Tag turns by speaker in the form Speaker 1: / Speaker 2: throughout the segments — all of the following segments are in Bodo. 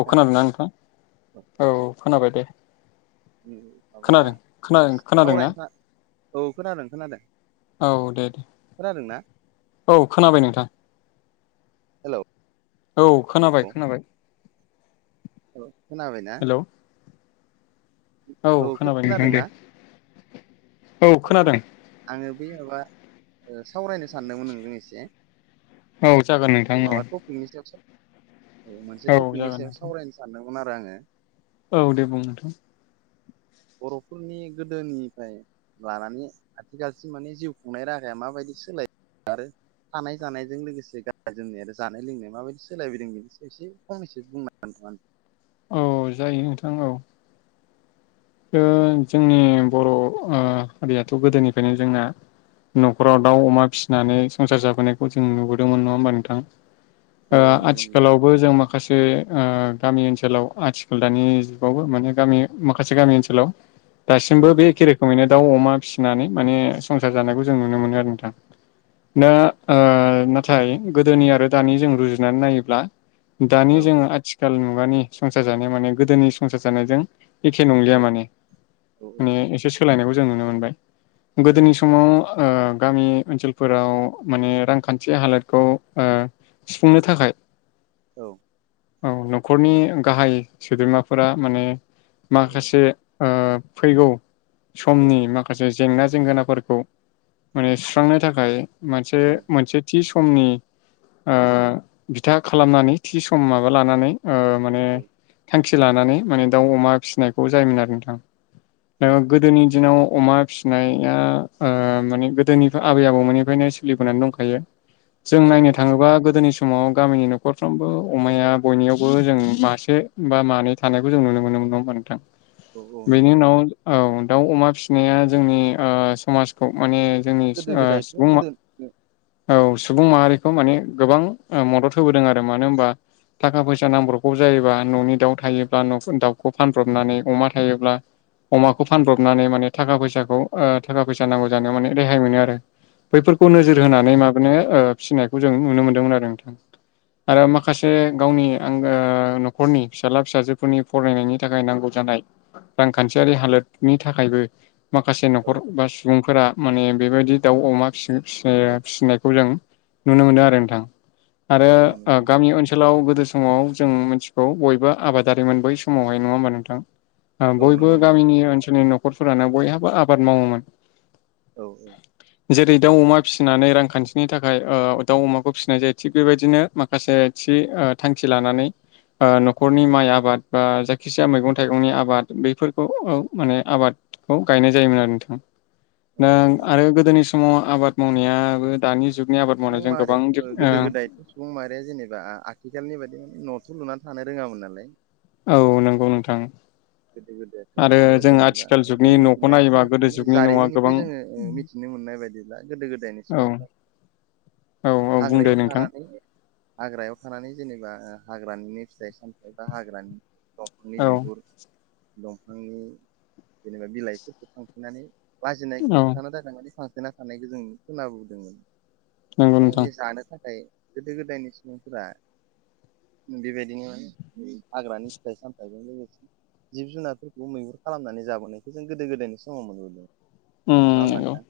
Speaker 1: औ खोनादोंना नोंथां? औ खोनाबाय दे
Speaker 2: माबा
Speaker 1: खोनादों खोनादों खोनादोंना
Speaker 2: सावरायनो [unintelligible] औ खोनादों खोनादों।
Speaker 1: औ दे दे
Speaker 2: खोनादोंना
Speaker 1: औ खोनाबाय नोंथां।
Speaker 2: हेलौ
Speaker 1: औ खोनाबाय खोनाबाय
Speaker 2: औ खोनाबायना?
Speaker 1: हेलौ औ खोनाबाय नोंथां दे औ खोनादों।
Speaker 2: बे माबा सावरायनो सानदोंमोन नों जों एसे
Speaker 1: औ जागोन नोंथां औ
Speaker 2: माबा टपिकनि सायाव औ मोनसे
Speaker 1: औ
Speaker 2: टपिकनि
Speaker 1: जागोन
Speaker 2: सायाव
Speaker 1: नोंथां
Speaker 2: सावरायनो सानदोंमोन आरो आङो
Speaker 1: औ दे बुं नोथां
Speaker 2: बर'फोरनि गोदोनिफ्राय लानानै आथिखालसि माने जिउ खुंनाय राहाया माबायदि सोलाय आरो- थानाय जानायजों लोगोसे गान जोमनाय आरो जानाय लोंनाय माबायदि सोलायबोदों बे एसे फंनैसो बुंनानै [inaudible]
Speaker 1: औ जायो नोंथां औ। ओ जोंनि बर' हारियाथ' गोदोनिफ्रायनो जोंना न'खराव दाउ अमा फिसिनानै संसार जाबोनायखौ जों नुबोदोंमोन नङा होमबा नोंथां।
Speaker 2: औ औ नंगौ नंगौ
Speaker 1: आथिखालावबो जों माखासे ओ गामि ओनसोलाव आथिखाल दानि जुगावबो माने गामि माखासे गामि ओनसोलाव
Speaker 2: औ
Speaker 1: दासिमबो बे एखे रोखोमैनो दाउ अमा फिसिनानै माने संसार जानायखौ जों नुनो मोनो आरो नोंथां। दा नाथाय गोदोनि आरो दानि जों रुजुनानै नायोब्ला दानि
Speaker 2: औ
Speaker 1: जोङो आथिखाल मुगानि संसार जानाय माने गोदोनि संसार जानायजों एखे
Speaker 2: औ
Speaker 1: नंलिया माने
Speaker 2: औ
Speaker 1: माने एसे सोलायनायखौ जों नुनो मोनबाय
Speaker 2: औ
Speaker 1: गोदोनि समाव ओ गामि ओनसोलफोराव माने रांखान्थि हालोदखौ ओ। सुफुंनो थाखाय।
Speaker 2: औ।
Speaker 1: औ न'खरनि गाहाय सोद्रोमाफोरा माने
Speaker 2: औ
Speaker 1: माखासे फैगौ
Speaker 2: औ
Speaker 1: समनि माखासे जेंना जेंगोनाफोरखौ माने सुस्रांनो थाखाय मोनसे
Speaker 2: औ
Speaker 1: मोनसे थि समनि ओ बिथा खालामनानै थि सम माबा लानानै ओ माने थांखि लानानै माने दाउ अमा फिसिनायखौ जायोमोन आरो नोंथां।
Speaker 2: औ
Speaker 1: गोदोनि दिनाव अमा फिसिनाया माने गोदोनि आबै आबौमोननिफ्रायनो सोलिबोनानैनो दंखायो जों
Speaker 2: औ
Speaker 1: नायनो थाङोबा गोदोनि समाव गामिनि न'खरफ्रोमबो अमाया बयनियावबो जों मासे बा मानै थानायखौ जों नुनो मोनोम मोनदों
Speaker 2: औ नंगौ
Speaker 1: बेनि
Speaker 2: नंगौ
Speaker 1: उनाव औ। दाउ अमा फिसिनाया जोंनि समाजखौ माने जोंनि
Speaker 2: गोदो
Speaker 1: ओ
Speaker 2: गोदायथ'
Speaker 1: सुबुं
Speaker 2: गोदो औ
Speaker 1: औ सुबुं माहारिखौ माने गोबां मदद होबोदों आरो मानो होनबा थाखा फैसा नांब्रगौ जायोबा न'नि दाउ थायोब्ला दाउखौ फान ब्रनानै अमा थायोब्ला अमाखौ फानब्रबनानै माने थाखा फैसाखौ थाखा फैसा नांगौ
Speaker 2: औ
Speaker 1: जानो माने रेहाय मोनो आरो। बैफोरखौ नोजोर
Speaker 2: औ
Speaker 1: होनानै माबानो फिसिनायखौ जों नुनो मोन्दोंमोन आरो नोंथां। आरो माखासे गावनि आंगो न'खरनि फिसाला फिसाजोफोरनि फरायनायनि थाखाय नांगौ जानाय रांखान्थियारि हालोदनि थाखायबो माखासे
Speaker 2: औ
Speaker 1: न'खर बा सुबुंफोरा माने बेबायदि दाउ अमा फिसि फिसिनायखौ जों नुनो मोनो आरो नोंथां आरो
Speaker 2: औ औ नंगौ
Speaker 1: गामि ओनसोलाव। गोदो समाव जों मिथिगौ बयबो आबादारिमोन बै समावहाय नङा होमबा नोंथां।
Speaker 2: औ
Speaker 1: बयबो
Speaker 2: नंगौ नंगौ
Speaker 1: गामिनि ओनसोलनि न'खरफोरानो बयहाबो आबाद मावोमोन।
Speaker 2: औ औ।
Speaker 1: जेरै दाउ अमा फिसिनानै रांखान्थिनि थाखाय दाउ अमाखौ फिसिनाय जायो थिग बेबायदिनो माखासे थांखि लानानै न'खरनि माइ आबाद बा जाय खिजाया मैगं थाइगंनि आबाद बेफोरखौ माने आबादखौ गायनाय जायोमोन आरो नोंथां।
Speaker 2: औ
Speaker 1: दा
Speaker 2: औ नंगौ
Speaker 1: आरो गोदोनि समाव आबाद मावनायाबो दानि जुग
Speaker 2: सुबुं माहारियाथ' गोदो गोदायथ' सुबुं माहारिया जेनेबा आथिखालनि बायदि माने नर्थ बेु लुनानै थानो रोङामोन नालाय।
Speaker 1: औ नंगौ नोंथां।
Speaker 2: गोदो
Speaker 1: आरो
Speaker 2: गोदायथ'
Speaker 1: जों
Speaker 2: जेनेबा
Speaker 1: आथिखाल
Speaker 2: जों
Speaker 1: जुगनि न'खौ
Speaker 2: मिथिनाय
Speaker 1: नायोबा
Speaker 2: समनि
Speaker 1: गोदो
Speaker 2: माने
Speaker 1: जुगनि न'आ गोबां
Speaker 2: जारिमिननिफ्राय जोङो मिथि बिनो मोननाय बायदिब्ला गोदो गोदायनि सुबुंफ्रा
Speaker 1: [inaudible] औ औ बुंदो
Speaker 2: हाग्रायाव
Speaker 1: नोंथां
Speaker 2: थानानै हाग्रायाव थानानै जेनेबा ओ हाग्रानि फिथाइ सामथायाइ बा हाग्रानि
Speaker 1: औ
Speaker 2: दखरनि बिगुर दंफांनि जेनेबा बिलाइफोरखौ फांफिनानै लाजिनायखौ
Speaker 1: औ
Speaker 2: होबथानो थाखाय माने फां थेना साननायखौ जों खोनाबोदोंमोन
Speaker 1: नंगौ
Speaker 2: आरो
Speaker 1: नोंथां
Speaker 2: नै जानो थाखाय गोदो गोदायनि सुबुंफोरा बेबायदिनो हाग्रानि फिथाइ सामथायाइजों लोगोसे जिब जुनारफोरखौ मैहुर खालामनानै जाबोनायखौ जों गोदो गोदायनि समाव मोनबोदों नङा होमबा
Speaker 1: नंगौ
Speaker 2: नोंथां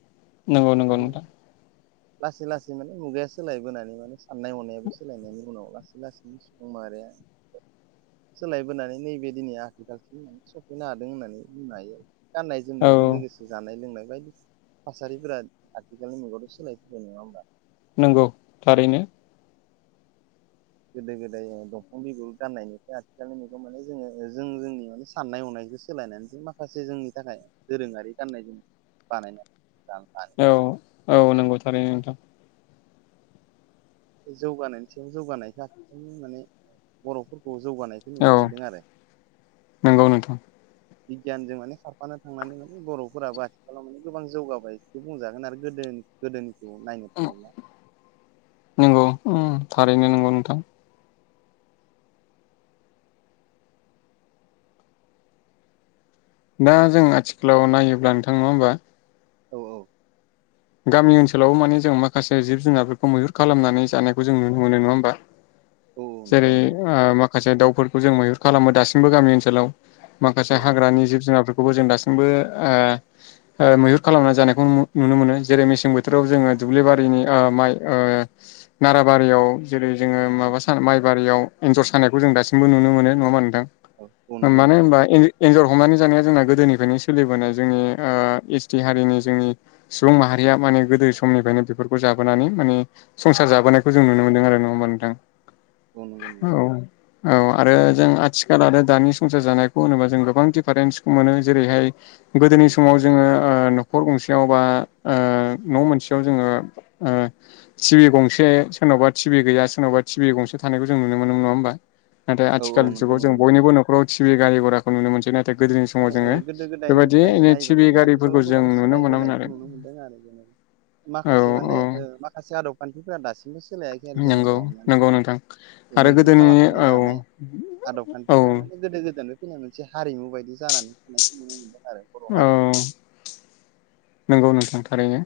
Speaker 1: नंगौ नंगौ नोंथां
Speaker 2: लासै लासै माने मुगाया सोलायबोनानै माने साननाय हनायाबो सोलायनायनि उनाव लासै लासैनो सुबुं माहारिया सोलायबोनानै नैबे दिनैया सफैनो हादों होननानै बुंनो हायो गाननाय जोमनायजों
Speaker 1: औ
Speaker 2: लोगोसे जानाय लोंनाय बेबायदि थासारिफोरा आथिखालनि मुगायावथ' सोलायफैबाय नङा होमबा
Speaker 1: नंगौ थारैनो
Speaker 2: गोदो गोदाय दंफां बिगुर गाननायनायनिफ्राय आथिखालनि मुगायाव माने जोङो जों जोंनि माने साननाय हनाय सोलायनानै जों माखासे जोंनि थाखाय दोरोङारि गाननाय जोम बानायनाय
Speaker 1: औ औ नंगौथारै नोंथां।
Speaker 2: बे जौगानायनि सायाव जौगानायखौनो माने बर'फोरखौ जौगानायखौ नुनो
Speaker 1: औ
Speaker 2: मोनदों आरो।
Speaker 1: नंगौ नोंथां
Speaker 2: बिगियानजों माने खारफानो थांनानै माने बर'फोराबो आथिखालाव माने गोबां जौगाबाय बिखौ बुंजागोन आरो गोदो गोदोनिखौ नायनो थाङोब्ला
Speaker 1: नंगौ उम थारैनो नंगौ नोंथां। दा जों आथिखालाव नायोब्ला नोंथां नङा होमबा
Speaker 2: औ औ।
Speaker 1: गामि ओनसोलावबो माने जों माखासे जिब जुनारफोरखौ मैहुर खालामनानै जानायखौ जों नुनो मोनो नङा होमबा।
Speaker 2: औ नंगौ
Speaker 1: जेरै
Speaker 2: नंगौ
Speaker 1: माखासे दाउफोरखौ जों मैहुर खालामो दासिमबो गामि ओनसोलाव।
Speaker 2: औ
Speaker 1: माखासे हाग्रानि जिब जुनारफोरखौ। खौबो जों दासिमबो मैहुर खालामना जानायखौ नुनो मोनो। जेरै मेसें बोथोराव जोङो दुब्लि बारिनि माइ नाराबारियाव जेरै जोङो
Speaker 2: औ
Speaker 1: माबा सा माइबारियाव एन्जर सानायखौ जों दासिमबो नुनो मोनो नङा मा नोंथां।
Speaker 2: औ औ नंगौ
Speaker 1: मानो
Speaker 2: नंगौ
Speaker 1: होनबा एन्जर हमनानै जानाया जोंना गोदोनिफ्रायनो सोलिबोनाय जोंनि ओ एस टि हारिनि जोंनि सुबुं माहारि रिया माने गोदो समनिफ्रायनो बेफोरखौ जाबोनानै माने संसार जाबोनायखौ जों नुनो मोनदों आरो नङा होमबा नोंथां।
Speaker 2: नंगौ
Speaker 1: औ
Speaker 2: नंगौ
Speaker 1: औ आरो जों आथिखाल आरो दानिसाव संसार जानायखौ होनोबा जों गोबां दिफारेन्स मोनो जेरैहाय
Speaker 2: औ
Speaker 1: गोदोनि समाव जोङो न'खर गंसेयाव बा ओ न' मोनसेयाव जोङो टि भि गंसे सोरनावबा टि भि गैया सोरनावबा टिभि गंसे थानायखौ जों नुनो मोनोन नङा होमबा नाथाय
Speaker 2: औ औ
Speaker 1: आथिखाल
Speaker 2: नंगौ
Speaker 1: जुगाव जों
Speaker 2: नंगौ
Speaker 1: बयनिबो नखराव टिभि गारि घराखौ नुनो मोनसै नाथाय। गोदोनि समाव
Speaker 2: माने ओ,
Speaker 1: जोङो
Speaker 2: गोदो गोदायनिफ्राय
Speaker 1: बेबायदि
Speaker 2: नायोबा
Speaker 1: टिभि
Speaker 2: माने आथिखालाव
Speaker 1: गारिफोरखौ जों
Speaker 2: गोबां
Speaker 1: नुनो मोनामोन
Speaker 2: सोलायबोनायखौ
Speaker 1: आरो।
Speaker 2: नुनो मोनदों
Speaker 1: औ
Speaker 2: माखासे
Speaker 1: औ
Speaker 2: माने माखासे आदब खान्थिफोरा दासिम
Speaker 1: नंगौ नंगौ नोंथां आरो
Speaker 2: मैहुर
Speaker 1: गोदोनि
Speaker 2: खालामनानै
Speaker 1: औ।
Speaker 2: जानाय आदब
Speaker 1: औ
Speaker 2: खान्थिफोरा माने गोदो गोदोन मोनसे हारिमु बायदि जानानै थानायखौ नु मोनदों आरो बर' हारि
Speaker 1: औ नंगौ नोंथां थारैनो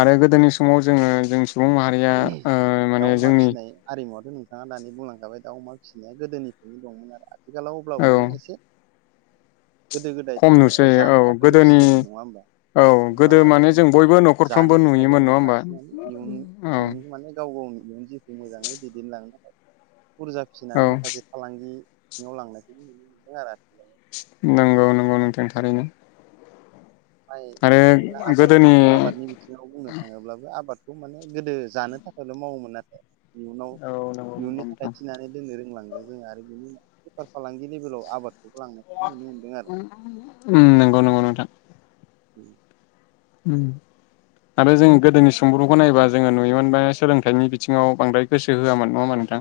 Speaker 1: आरो गोदोनि समाव जोङो जों सुबुं माहारिया ओ
Speaker 2: दाउ
Speaker 1: माने
Speaker 2: अमा
Speaker 1: जोंनि
Speaker 2: फिसिनाय आरिमुवाथ' नोंथाङा दानि बुंलांखाबाय दा अमा फिसिनाया गोदोनिफ्रायनो दंमोन आरो आथिखालाव
Speaker 1: औ
Speaker 2: अब्लाबो माने एसे गोदो
Speaker 1: खम
Speaker 2: गोदायथ' माने
Speaker 1: नुसै औ
Speaker 2: जानो थाखायथ'
Speaker 1: गोदोनि
Speaker 2: फिसियोमोन नङा होमबा
Speaker 1: औ
Speaker 2: आथिखालाव
Speaker 1: गोदो
Speaker 2: आरो
Speaker 1: माने जों
Speaker 2: जेनेबा
Speaker 1: बयबो न'खरफ्रामबो नुयोमोन नङा होमबा औ
Speaker 2: बेयाव माने गाव गावनि इयुन जिउखौ मोजाङै दैदेनलांनो थाखाय बुरजा
Speaker 1: औ
Speaker 2: फिसिनानै माखासे फालांगि बिथिङाव लांनायखौबो नुनो मोनदों आरोखि
Speaker 1: नंगौ नंगौ नोंथां थारैनो!
Speaker 2: माइ
Speaker 1: आरो
Speaker 2: म आबाद
Speaker 1: गोदोनि
Speaker 2: आबादनि बिथिङाव बुंनो थाङोब्लाबो आबाद बेखौ माने गोदो जानो थाखायल मावोमोन आरो। इयुनाव
Speaker 1: औ नंगौ नंगौ
Speaker 2: इयुननि
Speaker 1: नोंथां
Speaker 2: थाखाय थिनानै दोननो रोंलङो जों आरो बिनि बेफार फालांगि लेभेलाव आबाद
Speaker 1: उम नंगौ नंगौ नोंथां
Speaker 2: उ
Speaker 1: उ आरो जों गोदोनि समब्रखौ नायबा जोङो नुयोमोनबा सोलोंथाइनि बिथिङाव बांद्राय गोसो होआमोन नङा होनबा [unintelligible] नोंथां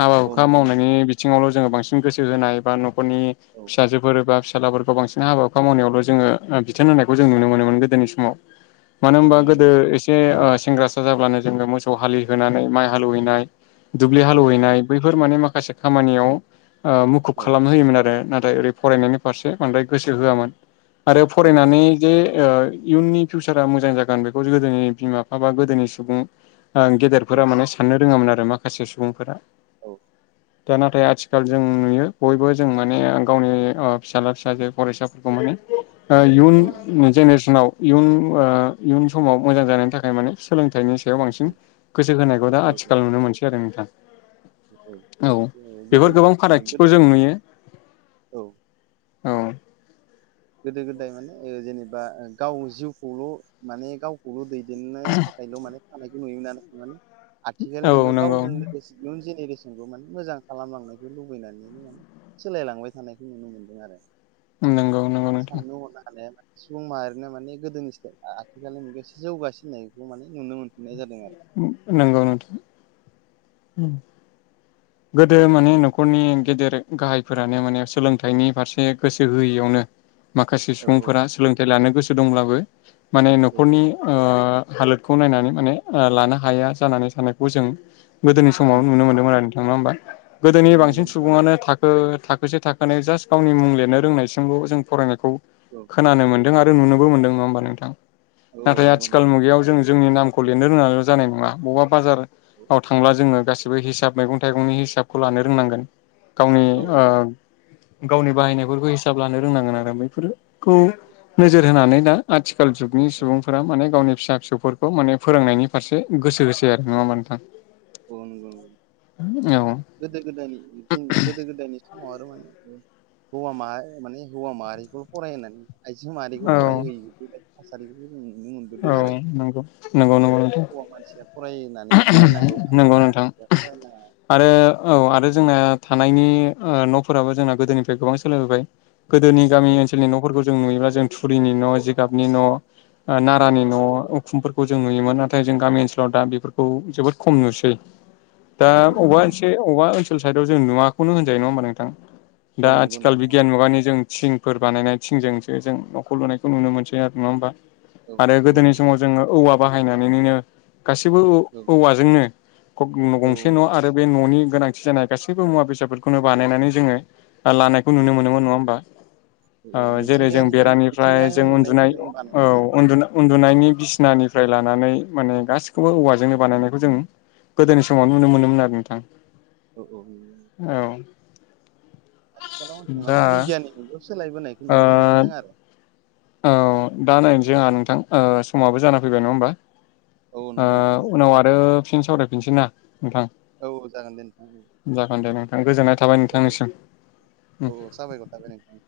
Speaker 1: हाबा
Speaker 2: औ
Speaker 1: हुखा
Speaker 2: नंगौ
Speaker 1: मावनायनि
Speaker 2: नंगौ
Speaker 1: बिथिङावल जोङो बांसिन गोसो होनाय एबा नखरनि
Speaker 2: औ
Speaker 1: फिसाजोफोर एबा फिसालाफोरखौ बांसिन हाबा हुखा मावनायावल' जोङो बिथोन होनायखौ जों नुनो मोनोमोन गोदोनि समाव मानो होनबा
Speaker 2: औ नंगौ
Speaker 1: गोदो
Speaker 2: नंगौ
Speaker 1: एसे ओ सेंग्रासा जाब्लानो जोङो मोसौ हालिहोनानै माइ हालौवहैनाय दुब्लि
Speaker 2: औ
Speaker 1: हालेवहैनाय बैफोर माने माखासे खामानियाव ओ मुखुब
Speaker 2: औ
Speaker 1: खालाम होयोमोन आरो नाथ ओरै फरायनायनि फारसे बांद्राय गोसो होआमोन आरो
Speaker 2: औ औ
Speaker 1: फरायनानै जे ओ इयुननि फिउचारा मोजां जागोन बेखौ गोदोनि बिमा बिफा बा गोदोनि सुबुं ओं गेदेरफोरा
Speaker 2: औ
Speaker 1: माने साननो रोङामोन आरो माखासे सुबुंफोरा
Speaker 2: औ
Speaker 1: दा नाथाय आथिखाल जों नुयो बयबो जों माने गावनि ओ फिसाला फिसाजो फरायसाफोरखौ मो ओ
Speaker 2: औ
Speaker 1: इयुन जेनेरेसनाव इयुन ओ इयुन समाव मोजां जानायनि थाखाय माने सोलोंथाइनि सायाव
Speaker 2: औ
Speaker 1: बांसिन गोसो होनायखौ दा
Speaker 2: औ
Speaker 1: आथिखाल नुनो मोनसै आरो नोंथां।
Speaker 2: [unintelligible]
Speaker 1: औ
Speaker 2: गोदो
Speaker 1: बेफोर गोबां
Speaker 2: औ
Speaker 1: फारागथिखौ
Speaker 2: गोदो
Speaker 1: जों नुयो
Speaker 2: औ
Speaker 1: औ
Speaker 2: गोदो गोदाय माने ओ जेनेबा गाव जिउखौल' माने गावखौल' दै [unintelligible] नो थाखायल माने थानायखौ नुयोमोन आरो माने आथिखालनि
Speaker 1: औ
Speaker 2: मुगायाव
Speaker 1: नंगौ
Speaker 2: गावजों इयुन जेनेरेस जों माने मोजां खालामलांनायखौ लुबैनानैनो माने सोलायलांबाय थानायखौ नुनो मोनदों आरो
Speaker 1: नंगौ नंगौ नोंथां
Speaker 2: साननो होनो हानायानो सुबुं माहारिनो माने गोदोनि साइ आथिखालनि मुगायाव जौगासिननायखौ माने नुनो मोनफिननाय जादों आरो
Speaker 1: नंगौ नोंथां उम गोदो माने नखरनि गेदेर गाहायफोरानो माने सोलोंथाइनि फारसे गोसो होयैयावनो माखासे
Speaker 2: औ
Speaker 1: सुबुंफोरा
Speaker 2: औ
Speaker 1: सोलोंथाइ लानो गोसो दंब्लाबो माने
Speaker 2: औ
Speaker 1: नखरनि ओ हालोदखौ नायनानै माने ओ लानो हाया जानानै साननायखौ जों गोदोनि समाव नुनो मोन्दों आरो नङा होमबा
Speaker 2: औ
Speaker 1: गोदोनि बांसिन
Speaker 2: नंगौ नोंथां औ
Speaker 1: सुबुङानो थाखो थाखोसे थाखोनै जास्ट गावनि मुं लिरनो रोंनायसिमल' जों फरायनायखौ
Speaker 2: औ
Speaker 1: खोनानो मोन दों आरो नुनोबो मोनदों नङा होनबा नोंथां आरो
Speaker 2: औ नंगौ
Speaker 1: आथिखाल
Speaker 2: नंगौ
Speaker 1: मुगायाव जों जोंनि नामखौ लिरनो रोंनानैल' जानाय नङा बबेबा
Speaker 2: औ
Speaker 1: बाजाराव थांब्ला जोङो गासिबो हिसाब मैगं थाइगंनि हिसाबखौ लानो रोंनांगोन गावनि
Speaker 2: औ
Speaker 1: ओ गावनि बाहायनायफोरखौ हिसाब लानो रोंनांगोन आरो बेैफोरखौ नोजोर होनानै दा आथिख आथिखाल जुगनि
Speaker 2: औ
Speaker 1: सुबुंफोरा माने गावनि फिसा फिसौफोरखौ माने फोरोंनायनि फारसे गोसो होस [unintelligible] नङा होनबा नोंथां
Speaker 2: औ नंगौ नंगौ
Speaker 1: औ
Speaker 2: गोदो गोदायनि दिं गोदो गोदायनि [unintelligible] हौवा माहा माने हौवा माहारिखौ फराय होननानै आइजो मारिखौ
Speaker 1: औ
Speaker 2: फरायहोयि बेबायदि थासारि
Speaker 1: औ नंगौ नंगौ नंगौ नोंथां
Speaker 2: हौवा मानसिया फरायनानै फरायनांगौ आरो
Speaker 1: नंगौ
Speaker 2: हिनजाव
Speaker 1: नोंथां
Speaker 2: मानसिया फरायनाङा
Speaker 1: आरो औ आरो जोंना थानायनि ओ न'फोराबो जोंना गोदोनिफ्राय गोबां सोलायबोबाय गोदोनि गामि
Speaker 2: औ
Speaker 1: ओनसोलनि न'फोरखौ जों नुयोब्ला जों थुरुलिनि न' जिगाबनि न' नारानि
Speaker 2: औ
Speaker 1: न' खुमफोरखौ जों नुयोमोन नाथाय जों गामि ओनसोलाव दा बेफोरखौ जोबोद खम नुसै दा
Speaker 2: औ औ
Speaker 1: अबा
Speaker 2: नंगौ
Speaker 1: एसे अबा ओनसोल साइदआव जों नुवाखौनो होनजायो नङा होमबा नोंथां दा
Speaker 2: औ नंगौ
Speaker 1: आथिखाल
Speaker 2: नोंथां
Speaker 1: बिगियान मुगानि जों थिंफोर बानायनाय थिंजोंसो जों न'खौ लुनायखौ नुनो मोनसै आरो नङा होमबा
Speaker 2: औ
Speaker 1: आरो
Speaker 2: औ
Speaker 1: गोदोनि
Speaker 2: नंगौ
Speaker 1: समाव जोङो औवा बाहायनानैनो गासैबो
Speaker 2: औ
Speaker 1: औवाजोंनो
Speaker 2: औ
Speaker 1: गंसे न' आरो बे न'नि गोनांथि जानाय गासैबो मुवा बेसादफोरखौनो बानायनानै जोङो लानायखौ नुनो मोनोमोन नङा होमबा
Speaker 2: औ औ
Speaker 1: जेरै जों
Speaker 2: मिथिंगायारि
Speaker 1: बेरा
Speaker 2: माने
Speaker 1: निफ्राय
Speaker 2: मिथिंगायाव
Speaker 1: जों उन्दुनाय
Speaker 2: मोननायफोरजोंनो
Speaker 1: औ
Speaker 2: बानायदों आरो
Speaker 1: उन्दुनो उन्दुनायनि बिसिनानिफ्राय लानानै माने गासिखौबो औवाजोंनो बानायनाय जों गोदोनि समाव नुनो मोनोमोन आरो नोंथां
Speaker 2: औ औ
Speaker 1: औ
Speaker 2: आथिखालाव
Speaker 1: दा
Speaker 2: माने बिगियाननि मुगायाव सोलायबोनायखौ
Speaker 1: ओ
Speaker 2: नुनो मोनबोदों आरो
Speaker 1: औ दा नायनोसै आंहा नोंथां समाबो जाना फैबाय नङा होमबा
Speaker 2: औ
Speaker 1: ओ
Speaker 2: नंगौ नोंथां औ
Speaker 1: उनाव आरो फिन सावरायफिनसै ना नोंथां
Speaker 2: औ औ जागोन दे नोंथां
Speaker 1: जागोन दे नों
Speaker 2: औ बे औ साबायखर थाबाय नोंथां